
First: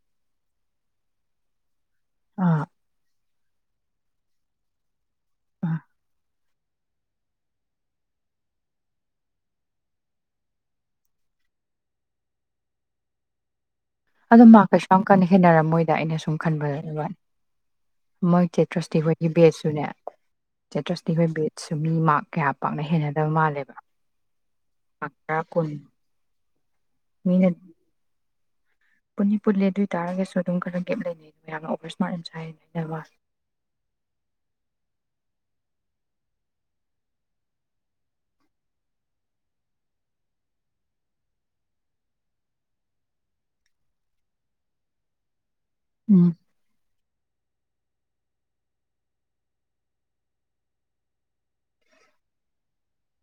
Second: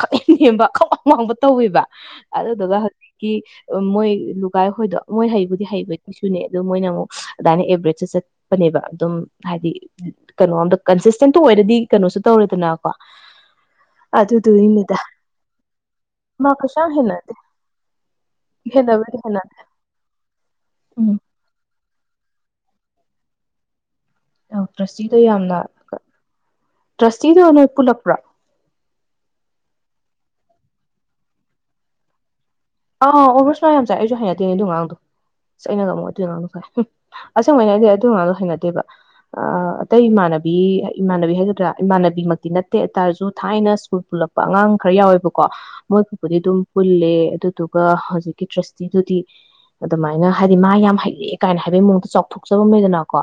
Speaker 2: ꯈꯛ ꯅꯦꯝꯕ ꯈꯛꯋꯥꯡ ꯋꯥꯡꯕ ꯇꯧꯋꯕ ꯑꯗ
Speaker 1: ꯑꯥ
Speaker 2: ꯑꯗꯨꯒ ꯎ ꯃꯣꯏ ꯂꯨꯒꯥꯏ ꯍꯣꯏꯗꯣ ꯃꯣꯏ ꯍꯩꯕꯨꯗꯤ
Speaker 1: ꯑꯥ
Speaker 2: ꯍꯩꯕ ꯏꯁꯨꯅꯦ ꯑꯗꯨ ꯃꯣꯏꯅ ꯑꯃꯨꯛ ꯑꯗꯨꯃꯥꯏꯅ ꯑꯦꯕꯔꯦꯖꯇ ꯆꯠ ꯅꯦꯕ ꯑꯗꯨꯝ ꯍꯥꯏꯗꯤ ꯀꯩꯅꯣ ꯑꯝꯗ ꯀꯟꯁꯤꯁꯇꯦꯟꯇꯣ ꯑꯣꯏꯔꯗꯤ ꯀꯩꯅꯣꯁꯨ ꯇꯧꯔꯦꯗꯅꯀꯣ
Speaker 1: ꯑꯗꯣ ꯃꯥ ꯀꯩꯁꯨ
Speaker 2: ꯑꯗꯨꯗꯨꯒꯤꯅꯤꯗ
Speaker 1: ꯌꯥꯝ ꯀꯟꯅ ꯍꯦꯟꯅꯔꯝꯃꯣꯏꯗ ꯑꯩꯅ ꯁꯨꯝ
Speaker 2: ꯃꯥ
Speaker 1: ꯈꯟꯕ
Speaker 2: ꯀꯩꯁꯨ ꯌꯥꯝ
Speaker 1: ꯋꯥꯅꯤ
Speaker 2: ꯍꯦꯟꯅꯗꯦ
Speaker 1: ꯃꯣꯏ ꯆꯦꯇ꯭ꯔꯁꯇꯤ
Speaker 2: ꯍꯦꯟꯅꯕꯨꯗꯤ
Speaker 1: ꯍꯣꯏꯒꯤ
Speaker 2: ꯍꯦꯟꯅꯗꯦ
Speaker 1: ꯕꯦꯠꯁꯨꯅꯦ ꯆꯦꯇ꯭ꯔꯁꯇꯤ
Speaker 2: ꯎꯝ
Speaker 1: ꯍꯣꯏ ꯕꯦꯠ ꯃꯤ ꯃꯥꯔ ꯀꯌꯥ ꯄꯥꯛꯅ ꯍꯦꯟꯅꯗꯕ ꯃꯥꯜꯂꯦꯕ
Speaker 2: ꯑ
Speaker 1: ꯃꯥꯔꯛ
Speaker 2: ꯇ꯭ꯔꯁꯇꯤꯗꯣ
Speaker 1: ꯇꯔꯥ
Speaker 2: ꯌꯥꯝꯅ
Speaker 1: ꯀꯨꯟ
Speaker 2: ꯇ꯭ꯔꯁꯇꯤꯗꯅ ꯄꯨꯜꯂꯛꯄ꯭ꯔꯥ
Speaker 1: ꯄꯨꯅꯤ ꯄꯨꯜꯂꯦ ꯑꯗꯨ ꯑꯣꯏ ꯇꯔꯒꯁꯨ ꯑꯗꯨꯝ ꯈꯔ ꯒꯦꯞ ꯂꯩꯅꯩ ꯑꯗꯨ ꯌꯥꯝꯅ ꯑꯣꯕꯔ ꯏꯁꯃꯥꯔꯠ ꯆ ꯍꯥꯏꯅꯩ
Speaker 2: ꯑꯥ ꯑꯣꯕꯁꯨꯅꯌꯥꯝ ꯆꯥꯏ ꯑꯩꯁꯨ ꯍꯅꯗꯦꯅꯦꯗꯣ ꯑꯉꯥꯡꯗꯣ ꯁꯩꯅꯒ ꯑꯃꯨꯛ ꯑꯗꯨꯏ ꯑꯉꯥꯡꯗꯣ ꯁ ꯑꯁꯦꯡꯕꯅ ꯑꯩꯗꯤ ꯑꯗꯨ ꯑꯉꯥꯡꯗꯣ ꯍꯩꯅꯗꯦꯕ ꯑ ꯑꯇꯩ ꯏꯃꯥꯟꯅꯕꯤ ꯏꯃꯥꯟꯅꯕꯤ ꯍꯥꯏꯒꯗ꯭ꯔꯥ ꯏꯃꯥꯟꯅꯕꯤꯃꯛꯇꯤ ꯅꯠꯇꯦ ꯑꯗꯨꯇꯥꯔꯁꯨ ꯊꯥꯏꯅ ꯁ꯭ꯀꯨꯜ ꯄꯨꯜꯂꯛꯄ ꯑꯉꯥꯡ ꯈꯔ ꯌꯥꯎꯋꯦꯕꯀꯣ
Speaker 1: ꯎꯝ
Speaker 2: ꯃꯣꯏꯕꯨꯗꯤ ꯑꯗꯨꯝ ꯄꯨꯜꯂꯦ ꯑꯗꯨ ꯑꯗꯨꯒ ꯍꯧꯖꯤꯛꯀꯤ ꯇ꯭ꯔꯁꯇꯤꯗꯨꯗꯤ ꯑꯗꯨꯃꯥꯏꯅ ꯍꯥꯏꯗꯤ ꯃꯥ ꯌꯥꯝ ꯍꯩꯔꯑꯦ ꯀꯥꯏꯅ ꯍꯥꯏꯕꯩ ꯃꯑꯣꯡꯗ ꯆꯥꯎꯊꯣꯛꯆꯕꯝ ꯂꯩꯗꯅꯀꯣ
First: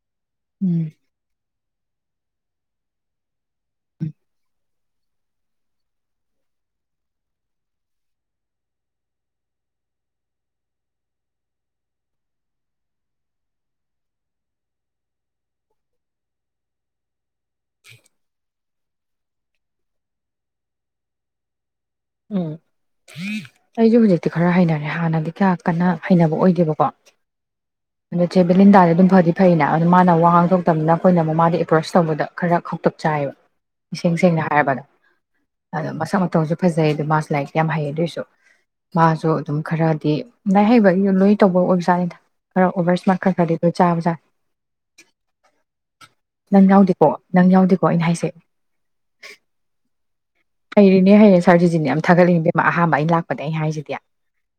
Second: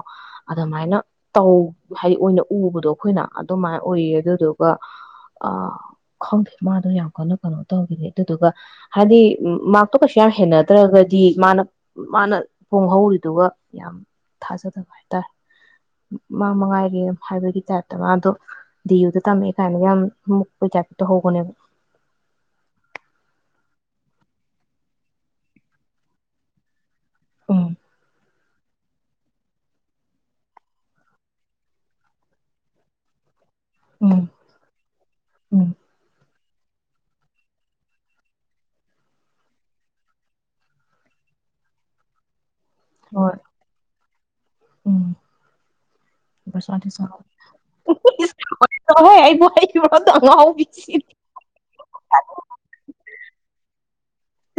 Speaker 1: ꯎꯝ
Speaker 2: ꯑꯗꯨꯃꯥꯏꯅ ꯇꯧ ꯍꯥꯏꯗꯤ ꯑꯣꯏꯅ ꯎꯕꯗꯣ ꯑꯩꯈꯣꯏꯅ ꯑꯗꯨꯃꯥꯏꯅ ꯑꯣꯏꯌꯦ ꯑꯗꯨꯗꯨꯒ ꯑ ꯈꯪꯗꯦ ꯃꯥꯗꯣ ꯌꯥꯝ ꯀꯟꯅ ꯀꯩꯅꯣ ꯇꯧꯈꯤꯅꯤ ꯑꯗꯨꯗꯨꯒ ꯍꯥꯏꯗꯤ ꯃꯥꯔꯛꯇꯣ ꯀꯩꯁꯨ ꯌꯥꯝ ꯍꯦꯟꯅꯗ꯭ꯔꯒꯗꯤ ꯃꯥꯅ ꯃꯥꯅ ꯐꯣꯡ ꯍꯧꯧꯔꯤꯗꯨꯒ ꯌꯥꯝ ꯊꯥꯖꯗꯕ ꯍꯥꯏꯇꯥꯔꯦ ꯃꯥ ꯃꯉꯥꯏꯔꯤ ꯍꯥꯏꯕꯒꯤ ꯇꯥꯏꯞꯇ ꯃꯥ ꯑꯗꯣ ꯗꯤꯌꯨꯗ ꯇꯝꯃꯦꯦ ꯀꯥꯏꯅꯒ ꯌꯥꯝ ꯃꯨꯛꯄꯩ ꯇꯥꯏꯞꯄ ꯇꯧꯍꯧꯕꯅꯦꯕ
Speaker 1: ꯎꯝ ꯑꯩꯁꯨ ꯍꯧꯖꯤꯛꯇꯤ ꯈꯔ ꯍꯩꯅꯔꯦ ꯍꯥꯟꯅꯗꯤ ꯀꯌꯥ ꯀꯟꯅ ꯍꯩꯅꯕ ꯑꯣꯏꯗꯦꯕꯀꯣ
Speaker 2: ꯎꯝ
Speaker 1: ꯑ ꯁꯦ ꯕꯦꯂꯤꯟꯗꯥꯗꯤ ꯑꯗꯨꯝ ꯐꯗꯤ ꯐꯩꯩꯅ ꯑꯗꯨ ꯃꯥꯅ ꯋꯥꯍꯥꯡ ꯊꯣꯛꯣꯛꯇꯕꯅꯤꯅ ꯑꯩꯈꯣꯏꯅ ꯃꯥꯗꯤ ꯑꯦꯄ꯭ꯔꯣꯁ ꯇꯧꯕꯗ ꯈꯔ ꯈꯥꯎꯇꯛ ꯆꯥꯏꯌꯦꯕ ꯏꯁꯦꯡ
Speaker 2: ꯎꯝ
Speaker 1: ꯁꯦꯡꯅ ꯍꯥꯏꯔꯕꯗꯣ
Speaker 2: ꯎꯝ
Speaker 1: ꯑꯗꯣ ꯃꯁꯛ ꯃ ꯇ ꯐꯖꯩ ꯑꯗ ꯃꯥꯁꯨ ꯂꯥꯏꯔꯤꯛꯇꯤ ꯌꯥꯝ ꯍꯩ ꯑꯗꯨꯑꯣꯏꯁꯨ ꯃꯥꯁꯨ ꯑꯗꯨꯝ ꯈꯔꯗꯤ ꯂꯥꯏꯔꯤꯛ ꯍꯩꯕ ꯂꯣꯏ ꯇꯧꯕ ꯑꯣꯏꯕꯖꯥꯠꯅꯤꯗ ꯈꯔ ꯑꯣꯚꯔ ꯏꯁꯃ ꯈꯜ
Speaker 2: ꯍꯣꯏ
Speaker 1: ꯈ꯭ꯔꯗꯤ ꯑꯗꯨ ꯆꯥꯕꯖꯥ
Speaker 2: ꯎꯝ
Speaker 1: ꯅꯪ
Speaker 2: ꯕ꯭ꯔꯁꯥꯟꯇꯤ
Speaker 1: ꯌꯥꯎꯗꯦꯀꯣ
Speaker 2: ꯆꯥꯎ
Speaker 1: ꯅꯪ ꯌꯥꯎꯗꯦꯀꯣ ꯑꯩꯅ ꯍꯥꯏꯁꯩ
Speaker 2: ꯑ
Speaker 1: ꯍꯩꯔꯤꯅꯦ ꯍꯩꯔꯦ ꯁꯥꯔꯖꯤꯅꯦ ꯌꯥꯝ ꯊꯥꯒꯠꯂꯤꯉꯗ ꯑꯍꯥꯟꯕ ꯑꯩꯅ ꯂꯥꯛꯄꯅꯦ ꯑꯩꯅ ꯍꯥꯏꯁꯤꯗꯤ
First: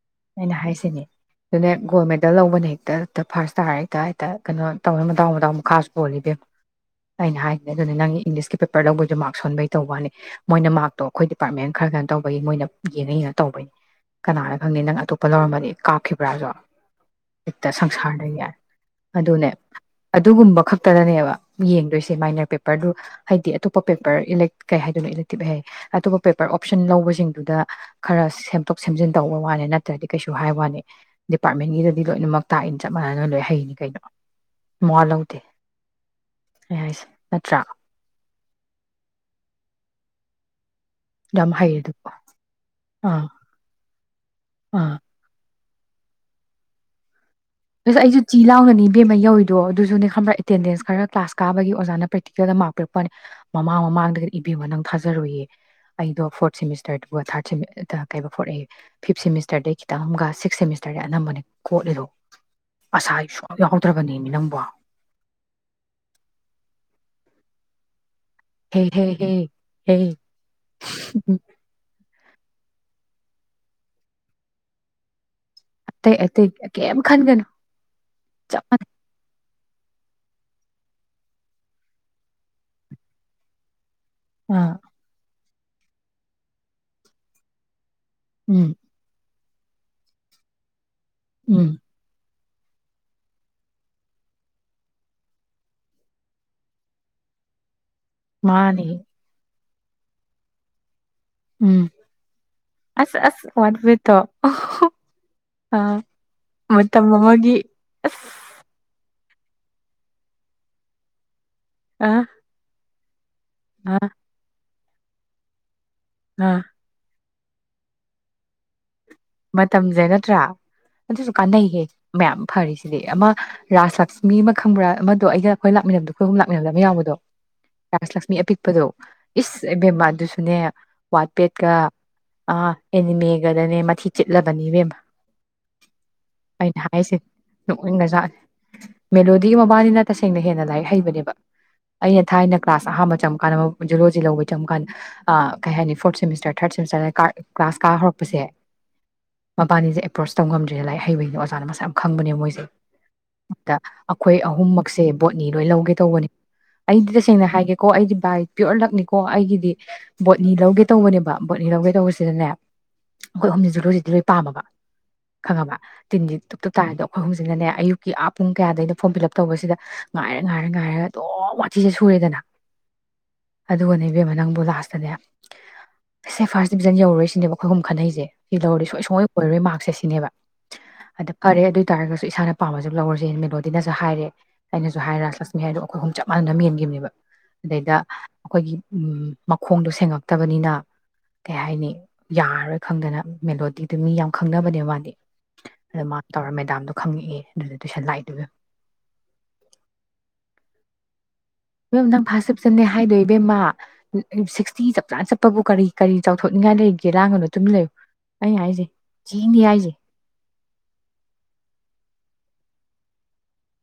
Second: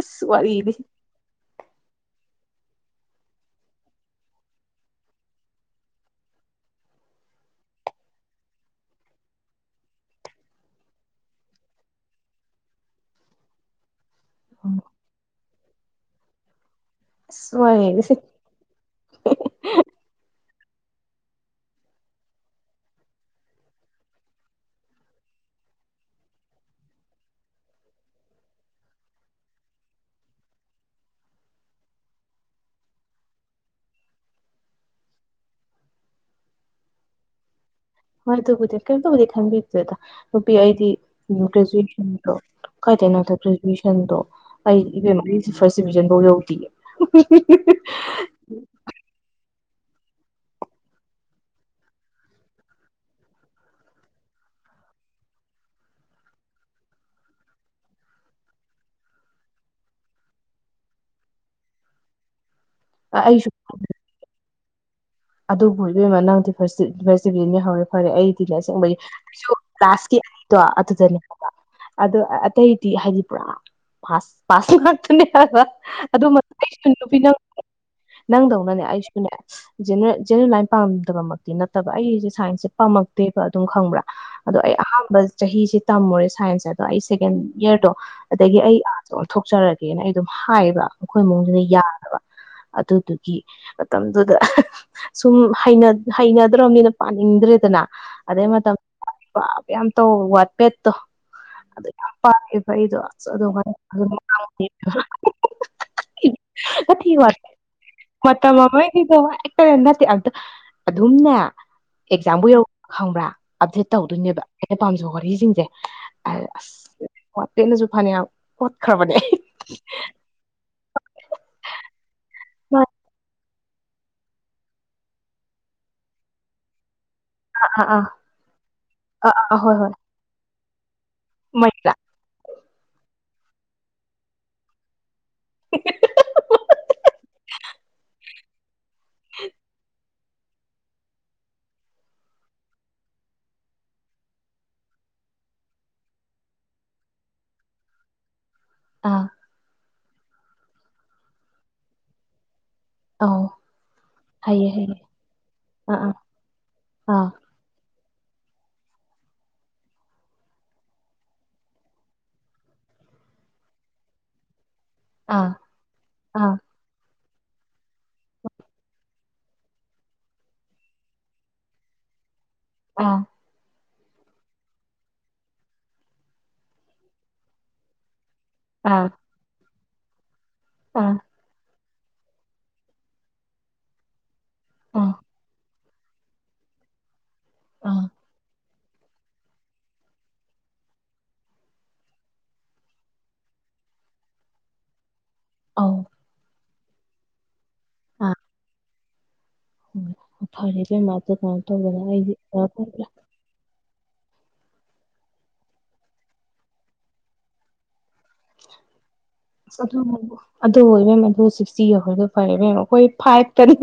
Speaker 2: ꯑꯁ ꯋꯥꯔꯤꯗꯤ
Speaker 1: ꯍꯥꯏꯁꯤꯅꯦ ꯑꯗꯨꯅꯦ ꯒꯣꯜ ꯃꯦꯗꯜ ꯂꯧꯕꯅꯦ ꯍꯦꯛꯇ ꯍꯦꯛꯇ ꯐꯥꯔꯁ ꯇꯥꯔ ꯍꯦꯛꯇ ꯍꯦꯛꯇ ꯀꯩꯅꯣ ꯇꯧꯔ ꯃꯇꯗꯥꯎ ꯃꯇꯗꯥꯎꯥꯁꯨ ꯄꯣꯜꯂꯤꯕꯦꯝ ꯑꯩꯅ ꯍꯥꯏꯈꯤꯅꯦ ꯑꯗꯨꯅꯦ ꯅꯪꯒꯤ ꯏꯪꯂꯤꯁꯀꯤ ꯄꯦꯄꯔ ꯂꯧꯕꯩꯗꯨꯣ ꯃꯥꯔꯛ ꯁꯣꯟꯕꯩ ꯇꯧꯕꯅꯤ ꯃꯣꯏꯅ ꯃꯥꯔꯛꯇꯣ ꯑꯩꯈꯣꯏ ꯗꯤꯄꯥꯔꯠꯃꯦꯟ ꯈꯔ ꯈꯅ ꯇꯧꯕꯒꯤ ꯃꯣꯏꯅ ꯌꯦꯡꯉꯩꯅꯅ ꯇꯧꯕꯅꯤ ꯀꯅꯥꯅ ꯈꯪꯅꯤ ꯅꯪ ꯑꯇꯣꯞꯄ ꯂꯧꯔꯝꯃꯅꯤ ꯀꯥꯈꯤꯕꯕ꯭ꯔꯥꯖꯣ
Speaker 2: ꯑꯁ
Speaker 1: ꯍꯦꯛꯇ
Speaker 2: ꯋꯥꯔꯤꯗꯤ
Speaker 1: ꯁꯪꯁꯥꯔꯗ ꯌꯥꯏ ꯑꯗꯨꯅꯦ ꯑꯗꯨꯒꯨꯝꯕ ꯈꯛ ꯈꯛꯇꯗꯅꯦꯕ ꯌꯦꯡꯗꯣꯏꯁꯦ ꯃꯥꯏꯅꯔ ꯄꯦꯄꯔꯗꯨ ꯍꯥꯏꯗꯤ ꯑꯇꯣꯞꯄ ꯄꯦꯄꯔ ꯏꯂꯦꯛ ꯀꯩ ꯍꯥꯏꯗꯣꯏꯅꯣ ꯇꯤꯞꯍꯩ ꯑꯇꯣꯞꯄ ꯄꯦꯄꯔ ꯑꯣꯞꯁꯟ ꯂꯧꯕꯁꯤꯡꯗꯨꯗ ꯈꯔ ꯁꯦꯝꯗꯣꯛ ꯁꯦꯝꯖꯤꯟ ꯇꯧꯕ ꯋꯥꯅꯤ ꯅꯠꯇ꯭ꯔꯗꯤ ꯀꯩꯁꯨ ꯍꯥꯏ ꯋꯥꯅꯤ ꯗꯤꯄꯥꯔꯠꯃꯦꯟꯒꯤꯗꯗꯤ ꯂꯣꯏꯅꯃꯛ ꯇꯥꯛꯏꯅꯤ ꯆꯞ ꯃꯥꯟꯅꯅ ꯂꯣꯏꯅ ꯍꯩꯅꯤ ꯀꯩꯅꯣ ꯋꯥ ꯂꯧꯗꯦ ꯑꯩ ꯍꯥꯏꯁꯦ ꯅꯠꯇ꯭ꯔꯥ
Speaker 2: ꯍꯣꯏ ꯇꯕꯨꯗꯤ ꯀꯩꯅꯝꯣ ꯇꯕꯨꯗꯤ ꯈꯟꯕꯤꯗꯦꯗ ꯅꯨꯄꯤ ꯑꯩꯗꯤ ꯎꯝ
Speaker 1: ꯌꯥꯝ ꯍꯩ ꯑꯗꯨꯕꯨ
Speaker 2: ꯭ꯔꯦꯖꯨꯌꯦꯦꯁꯟꯗꯣ ꯀꯥꯏꯇꯅ
Speaker 1: ꯑꯥ
Speaker 2: ꯃꯇꯝ ꯭ꯔꯦꯖꯨꯋꯦꯁꯟꯗꯣ
Speaker 1: ꯑꯥ
Speaker 2: ꯑꯩ ꯐꯥꯔꯁ ꯗꯤꯕꯤꯖꯟꯐꯧ ꯌꯧꯗꯦ
Speaker 1: ꯑꯁ ꯑꯩꯁꯨ ꯆꯤ ꯂꯥꯎꯅꯅꯤ ꯕꯦꯝꯃ ꯌꯧꯔꯤ ꯑꯗꯣ ꯑꯗꯨꯁꯨꯅꯦ ꯈꯪꯕ꯭ꯔꯥ ꯑꯦꯇꯦꯟꯗꯦꯟꯁ ꯈꯔ ꯀ꯭ꯂꯥꯁ ꯀꯥꯕꯒꯤ ꯑꯣꯖꯥꯅ ꯄ꯭ꯔꯦꯛꯇꯤꯀꯦꯜꯗ ꯃꯥꯥꯛ ꯄꯤꯔꯛꯄꯅꯤ ꯃꯃꯥꯡ ꯃꯃꯥꯡꯗꯒ ꯏꯕꯤꯨ ꯅꯪ ꯊꯥꯖꯔꯨꯏꯌꯦ ꯑꯩꯗꯣ ꯐꯣꯔꯠ ꯁꯦꯃꯤꯁꯇꯔꯗꯨꯕꯨ ꯊꯥꯔꯠ ꯀꯩꯕ ꯐꯣꯔꯛꯑꯦ ꯐꯤꯞ ꯁꯦꯃꯤꯁꯇꯔꯗꯩ ꯈꯤꯇꯪ ꯑꯃꯒ ꯁꯤꯛꯁ ꯁꯦꯃꯤꯁꯇꯔꯗ ꯑꯅꯝꯕꯅꯦ ꯀꯣꯠꯂꯤꯔꯣ ꯑꯁꯥꯏꯁꯨ
Speaker 2: ꯑꯩꯁꯨ
Speaker 1: ꯌꯥꯎꯗ꯭ꯔꯕꯅꯦ ꯃꯤ ꯅꯪꯕꯣ
Speaker 2: ꯑꯗꯨꯕꯨ ꯏꯕꯦꯝꯃ ꯅꯪꯗꯤꯤꯚꯅꯤ ꯍꯧꯔꯦ ꯐꯔꯦ ꯑꯩ ꯅ
Speaker 1: ꯍꯦ
Speaker 2: ꯆꯕꯒꯤ
Speaker 1: ꯍꯦ ꯍꯦ
Speaker 2: ꯑꯩꯁꯨ
Speaker 1: ꯍꯦ
Speaker 2: ꯀ꯭ꯂꯥꯁꯀꯤ ꯑꯅꯤꯗꯣ
Speaker 1: ꯎꯝ
Speaker 2: ꯑꯗꯨꯗꯅꯦꯕ ꯑ ꯑꯇꯩꯗꯤ ꯍꯥꯏꯗꯤ ꯄꯨ꯭ꯔꯥꯁꯨ ꯉꯥꯛꯇꯅꯦ
Speaker 1: ꯑꯇꯩ
Speaker 2: ꯑꯗꯨ
Speaker 1: ꯑꯇꯩ
Speaker 2: ꯑꯩꯁꯨ
Speaker 1: ꯀꯩꯝ
Speaker 2: ꯅꯨꯄꯤ ꯅ
Speaker 1: ꯈꯟꯒꯅꯨ ꯆꯞ
Speaker 2: ꯅꯪꯗꯧꯅꯅꯦ ꯑꯩꯁꯨꯅꯦ (inaudible) ꯖꯦꯦꯜ ꯖꯦꯅꯔꯦꯜ ꯂꯥꯏꯟ ꯄꯥꯝꯗꯕꯃꯛꯇꯤ ꯅꯠꯇꯕ ꯑꯩꯁꯦ ꯁꯥꯏꯟꯁꯁꯦ ꯄꯥꯝꯃꯛꯇꯦꯕ ꯑꯗꯨꯝ ꯈꯪꯕ꯭ꯔꯥ ꯑꯗꯣ
Speaker 1: ꯑꯥ
Speaker 2: ꯑꯩ ꯑꯍꯥꯟꯕ ꯆꯍꯤꯁꯤꯦ ꯇꯝꯃꯨꯔꯦ ꯁꯥꯏꯟꯁ ꯑꯗꯣ ꯑꯩ ꯁꯦꯀꯦꯟ ꯌꯔꯗꯣ ꯑꯗꯒꯤ
Speaker 1: ꯎꯝ
Speaker 2: ꯑꯩ ꯊꯣꯛꯆꯔꯒꯦꯅ ꯑꯩ ꯑꯗꯨꯝ ꯍꯥꯏꯌꯦꯕ ꯃꯈꯣꯏ ꯃꯑꯣꯡꯁꯤꯗ
Speaker 1: ꯎꯝ
Speaker 2: ꯌꯥꯗꯕ ꯑꯗꯨꯗꯨꯒꯤ ꯃꯇꯝꯗꯨꯗ ꯁꯨꯝ ꯍꯩꯅꯗ꯭ꯔꯕꯅꯤꯅ ꯄꯥꯅꯤꯡꯗ꯭ꯔꯦꯗꯅ ꯑꯗꯦ ꯃꯥ
Speaker 1: ꯃꯥꯅꯦ
Speaker 2: ꯌꯥꯝ ꯇ ꯋꯥꯠꯄꯦꯠ
Speaker 1: ꯎꯝ
Speaker 2: ꯑꯗꯨ ꯌꯥꯝ ꯄꯥꯝꯃꯦ ꯐꯩꯗꯣ ꯑꯁ ꯑꯗꯨꯊꯤ
Speaker 1: ꯑꯥ ꯃꯇꯝ
Speaker 2: ꯋꯥꯠꯂꯦ
Speaker 1: ꯑꯃꯒꯤ ꯑꯁ
Speaker 2: ꯃꯇꯝ ꯑꯃꯒꯤꯗꯣ ꯀ ꯅꯠꯇꯦ ꯑꯝꯇ ꯑꯗꯨꯝꯅꯦ
Speaker 1: ꯑꯥ
Speaker 2: ꯑꯦꯛꯖꯥꯝꯕꯨ ꯌꯥꯎ ꯈꯪꯕ꯭ꯔꯥ ꯑꯞꯗꯦꯠ
Speaker 1: ꯑꯥ
Speaker 2: ꯇꯧꯗꯣꯏꯅꯦꯕ ꯑꯦ ꯄꯥꯝꯖꯣ ꯋꯥꯔꯤꯖꯤꯡꯖꯦ
Speaker 1: ꯑꯥ
Speaker 2: (unintelligible) (unintelligible) ꯍꯣꯠꯈꯔꯕꯅꯦ
Speaker 1: ꯃꯇꯝꯁꯦ ꯅꯠꯇ꯭ꯔꯥ ꯑꯗꯨꯁꯨ ꯀꯥꯟꯅꯩꯍꯦ ꯃꯌꯥꯝ
Speaker 2: ꯃꯥ-
Speaker 1: ꯐꯔꯤꯁꯤꯗꯤ ꯑꯃ ꯔꯥꯁ ꯂꯛꯁꯃꯤ ꯑꯃ ꯈꯪꯕ꯭ꯔꯥ ꯑꯃꯗꯣ ꯑꯩꯒ ꯈꯣꯏ ꯂꯥꯛꯃꯤꯟꯅꯕꯗꯣ ꯈꯣꯏꯍꯨꯝ ꯂꯥꯛꯃꯤꯟꯅꯕꯗ ꯑꯃ ꯌꯥꯎꯕꯗꯣ
Speaker 2: ꯑꯥ ꯑꯥ
Speaker 1: ꯔꯥꯁ ꯂꯛꯁꯃꯤ ꯑꯄꯤꯛꯄꯗꯣ
Speaker 2: ꯑꯥ ꯑꯥ
Speaker 1: ꯏꯁ
Speaker 2: ꯍꯣꯏ ꯍꯣꯏ
Speaker 1: ꯏꯕꯦꯝꯃ ꯑꯗꯨꯁꯨꯅꯦ ꯋꯥꯠꯄꯦꯠ ꯀ
Speaker 2: ꯃꯩꯔꯥ
Speaker 1: ꯑ ꯑꯦꯅꯤꯃꯦ ꯒꯅꯥꯅꯦ ꯃꯊꯤ ꯆꯤꯠꯂꯗꯕꯅꯤ ꯏꯕꯦꯝꯃꯥ ꯑꯩꯅ ꯍꯥꯥꯏꯁꯦ ꯅꯣꯛꯅꯤꯡꯒꯔꯖꯥꯠꯅꯦ ꯃꯦꯂꯣꯗꯤ ꯃꯕꯥꯅꯤꯅ ꯇꯁꯦꯡꯅ ꯍꯦꯟꯅ ꯂꯥꯏꯔꯤꯛ ꯍꯩꯕꯅꯦꯕ ꯑꯩꯅ ꯊꯥꯏꯅ ꯀ꯭ꯂꯥꯁ ꯑꯍꯥꯟꯕ ꯆꯪꯕꯀꯥꯟꯗ ꯖꯨꯂꯣꯖꯤ ꯂꯧꯕꯩ ꯆꯪꯕ ꯀꯥꯟꯗ ꯑꯥ ꯀꯩ ꯍꯥꯏꯅꯤ ꯐꯣꯔꯠ ꯁꯦꯃꯤꯁꯇꯔ ꯊꯥꯔꯠ ꯁꯦꯃꯤꯁꯇꯔꯅ ꯀ꯭ꯂꯥꯁ ꯀꯥ ꯍꯧꯔꯛꯄꯁꯦ
Speaker 2: ꯑꯥ
Speaker 1: ꯃꯕꯥꯅꯤꯁꯦ ꯑꯦꯄ꯭ꯔꯣꯁ ꯇꯧ ꯉꯝꯗꯔꯦ ꯂꯥꯏꯔꯤꯛ ꯍꯩꯕꯩꯅꯦ ꯑꯣꯖꯥꯅ ꯃꯁꯥꯛ ꯈꯪꯕꯅꯦ ꯃꯣꯏꯁꯦ
Speaker 2: ꯑꯧ
Speaker 1: ꯑꯗ ꯑꯩꯈꯣꯏ
Speaker 2: ꯍꯩꯌꯦ ꯍꯩꯌꯦ
Speaker 1: ꯑꯍꯨꯝꯃꯛꯁꯦ ꯕꯣꯠꯅꯤ ꯂꯣꯏ ꯂꯧꯒꯦ
Speaker 2: ꯑꯥ
Speaker 1: ꯇꯧꯕꯅꯦ ꯑꯩꯗꯤ
Speaker 2: ꯑꯥ
Speaker 1: ꯇꯁꯦꯡꯅ ꯍꯥꯏꯒꯦꯀꯣ ꯑꯩꯗꯤ ꯕꯥꯏ ꯄꯤꯌꯣꯔ ꯂꯛꯅꯤꯀꯣ ꯑꯩꯒꯤꯗꯤ ꯕꯣꯠꯅꯤ ꯂꯧꯒꯦ ꯇꯧꯕꯅꯦꯕ ꯕꯣꯠꯅꯤ ꯂꯧꯒꯦ ꯇꯧꯕꯁꯤꯗꯅꯦ ꯑꯩꯈꯣꯏ ꯑꯍꯨꯝꯖꯦ ꯖꯨꯂꯣꯖꯤ ꯂꯣꯏ ꯄꯥꯝꯃꯕ
Speaker 2: ꯑꯥ
Speaker 1: ꯈꯪꯉꯕ ꯇꯤꯟꯖꯤ
Speaker 2: ꯑꯥ
Speaker 1: ꯇꯨꯞ ꯇꯨꯞ ꯇꯥꯏꯗꯣ ꯑꯩꯈꯣꯏ ꯍꯧꯖꯤꯛꯅꯅꯦ ꯑꯌꯨꯛꯀꯤ ꯑꯥ ꯄꯨꯡ ꯀꯌꯥꯗꯩꯅꯣ ꯐꯣꯝ ꯐꯤꯜ ꯑꯞ ꯇꯧꯕꯖꯤꯗ ꯉꯥꯏꯔ ꯉꯥꯏꯔ ꯉꯥꯏꯔꯒ ꯑꯗꯨꯝ ꯋꯥꯊꯤꯁꯦ ꯁꯨꯔꯦꯗꯅ
Speaker 2: ꯑꯥ
Speaker 1: ꯑꯗꯨꯒꯅꯦ ꯏꯕꯦꯝꯃ ꯅꯪꯕꯨ ꯂꯥꯁꯇꯅꯦ ꯁꯦ ꯐꯥꯔꯁ ꯗꯤꯕꯤꯖꯟ ꯌꯧꯔꯥꯔꯣꯏꯁꯤꯅꯦꯕ ꯑꯩꯈꯣꯏꯍꯨꯝꯅ ꯈꯟꯅꯩꯖꯦ ꯁꯤ ꯂꯧꯔ
Speaker 2: ꯑꯥ
Speaker 1: ꯁꯨꯡꯑꯣꯏ ꯑꯣꯏꯔꯔꯣꯏ ꯃꯥꯔꯛꯁꯦꯁꯤ ꯅꯦꯕ
Speaker 2: ꯑꯥ
Speaker 1: ꯑꯗ ꯐꯔꯦ ꯑꯗꯨ ꯇꯥꯔꯒꯁꯨ ꯏꯁꯥꯅ ꯄꯥꯝꯕꯖꯦ ꯂꯧꯔꯖꯦ ꯃꯦꯂꯣꯗꯤꯗꯖꯨ ꯍꯥꯏꯔꯦ ꯑꯩꯅꯁꯨ ꯍꯥꯏꯔꯦ ꯔꯖꯂꯛꯁꯃꯤ ꯍꯥꯏꯔꯛꯑꯣ ꯈꯣꯏꯍꯨꯝ ꯆꯞ ꯃꯥꯟꯅꯅ ꯃꯦꯟꯒꯤꯕꯅꯦꯕ ꯑꯗꯩꯗ
Speaker 2: ꯑꯥ
Speaker 1: ꯑꯩꯈꯣꯏꯒꯤ ꯎꯝ ꯃꯈꯣꯡꯗꯣ ꯁꯦꯡꯉꯛꯇꯕꯅꯤꯅ ꯀꯩ ꯍꯥꯏꯅꯤ ꯌꯥꯔꯔꯣꯏ ꯈꯪꯗꯅ ꯃꯦꯂꯣ ꯗꯤ ꯗꯨ ꯃꯤ ꯌꯥꯝ ꯈꯪꯅꯕꯅꯦ ꯃꯥꯅꯦ
Speaker 2: ꯑꯧ
Speaker 1: ꯑꯗ ꯃꯥ ꯇꯧꯔꯝꯃꯦ (unintelligible) ꯈꯪꯉꯛꯑꯦ ꯇꯨꯏꯁꯟ ꯂꯥꯛꯏꯗꯣ ꯏꯕꯦꯝ
Speaker 2: ꯎꯝ ꯐꯔꯦ ꯏꯕꯦꯝꯃꯥ
Speaker 1: ꯏꯕꯦꯝ ꯅꯪ ꯐꯥꯔ ꯆꯞꯆꯟꯅꯦꯦ ꯍꯥꯏꯗꯣꯏ ꯏꯕꯦꯝꯃ ꯁꯤꯛꯁꯇꯤ ꯆꯞ ꯆꯥꯅ ꯆꯠꯄꯕꯨ ꯀꯔꯤ ꯀꯔꯤ ꯆꯥꯎꯊꯣꯛꯅꯤꯡꯉꯥꯏ ꯂꯩꯒꯦ ꯂꯥꯡꯒꯅꯣ ꯇꯨꯝ ꯂꯩꯌꯨ ꯑꯩꯅ ꯍꯥꯏꯁꯦ ꯊꯤꯅꯤ
Speaker 2: ꯑ
Speaker 1: ꯍꯥꯏꯁꯦ
Speaker 2: ꯑꯗꯨ ꯑꯗꯨ ꯑꯣꯏ ꯃꯦꯝ ꯑꯗꯨ ꯁꯤꯛꯁꯇꯤ ꯌꯧ꯭ꯔꯒ ꯐꯔꯦ ꯃꯦꯝꯉꯣ ꯑꯩꯣꯏ ꯐꯥꯏꯚꯇꯅꯦ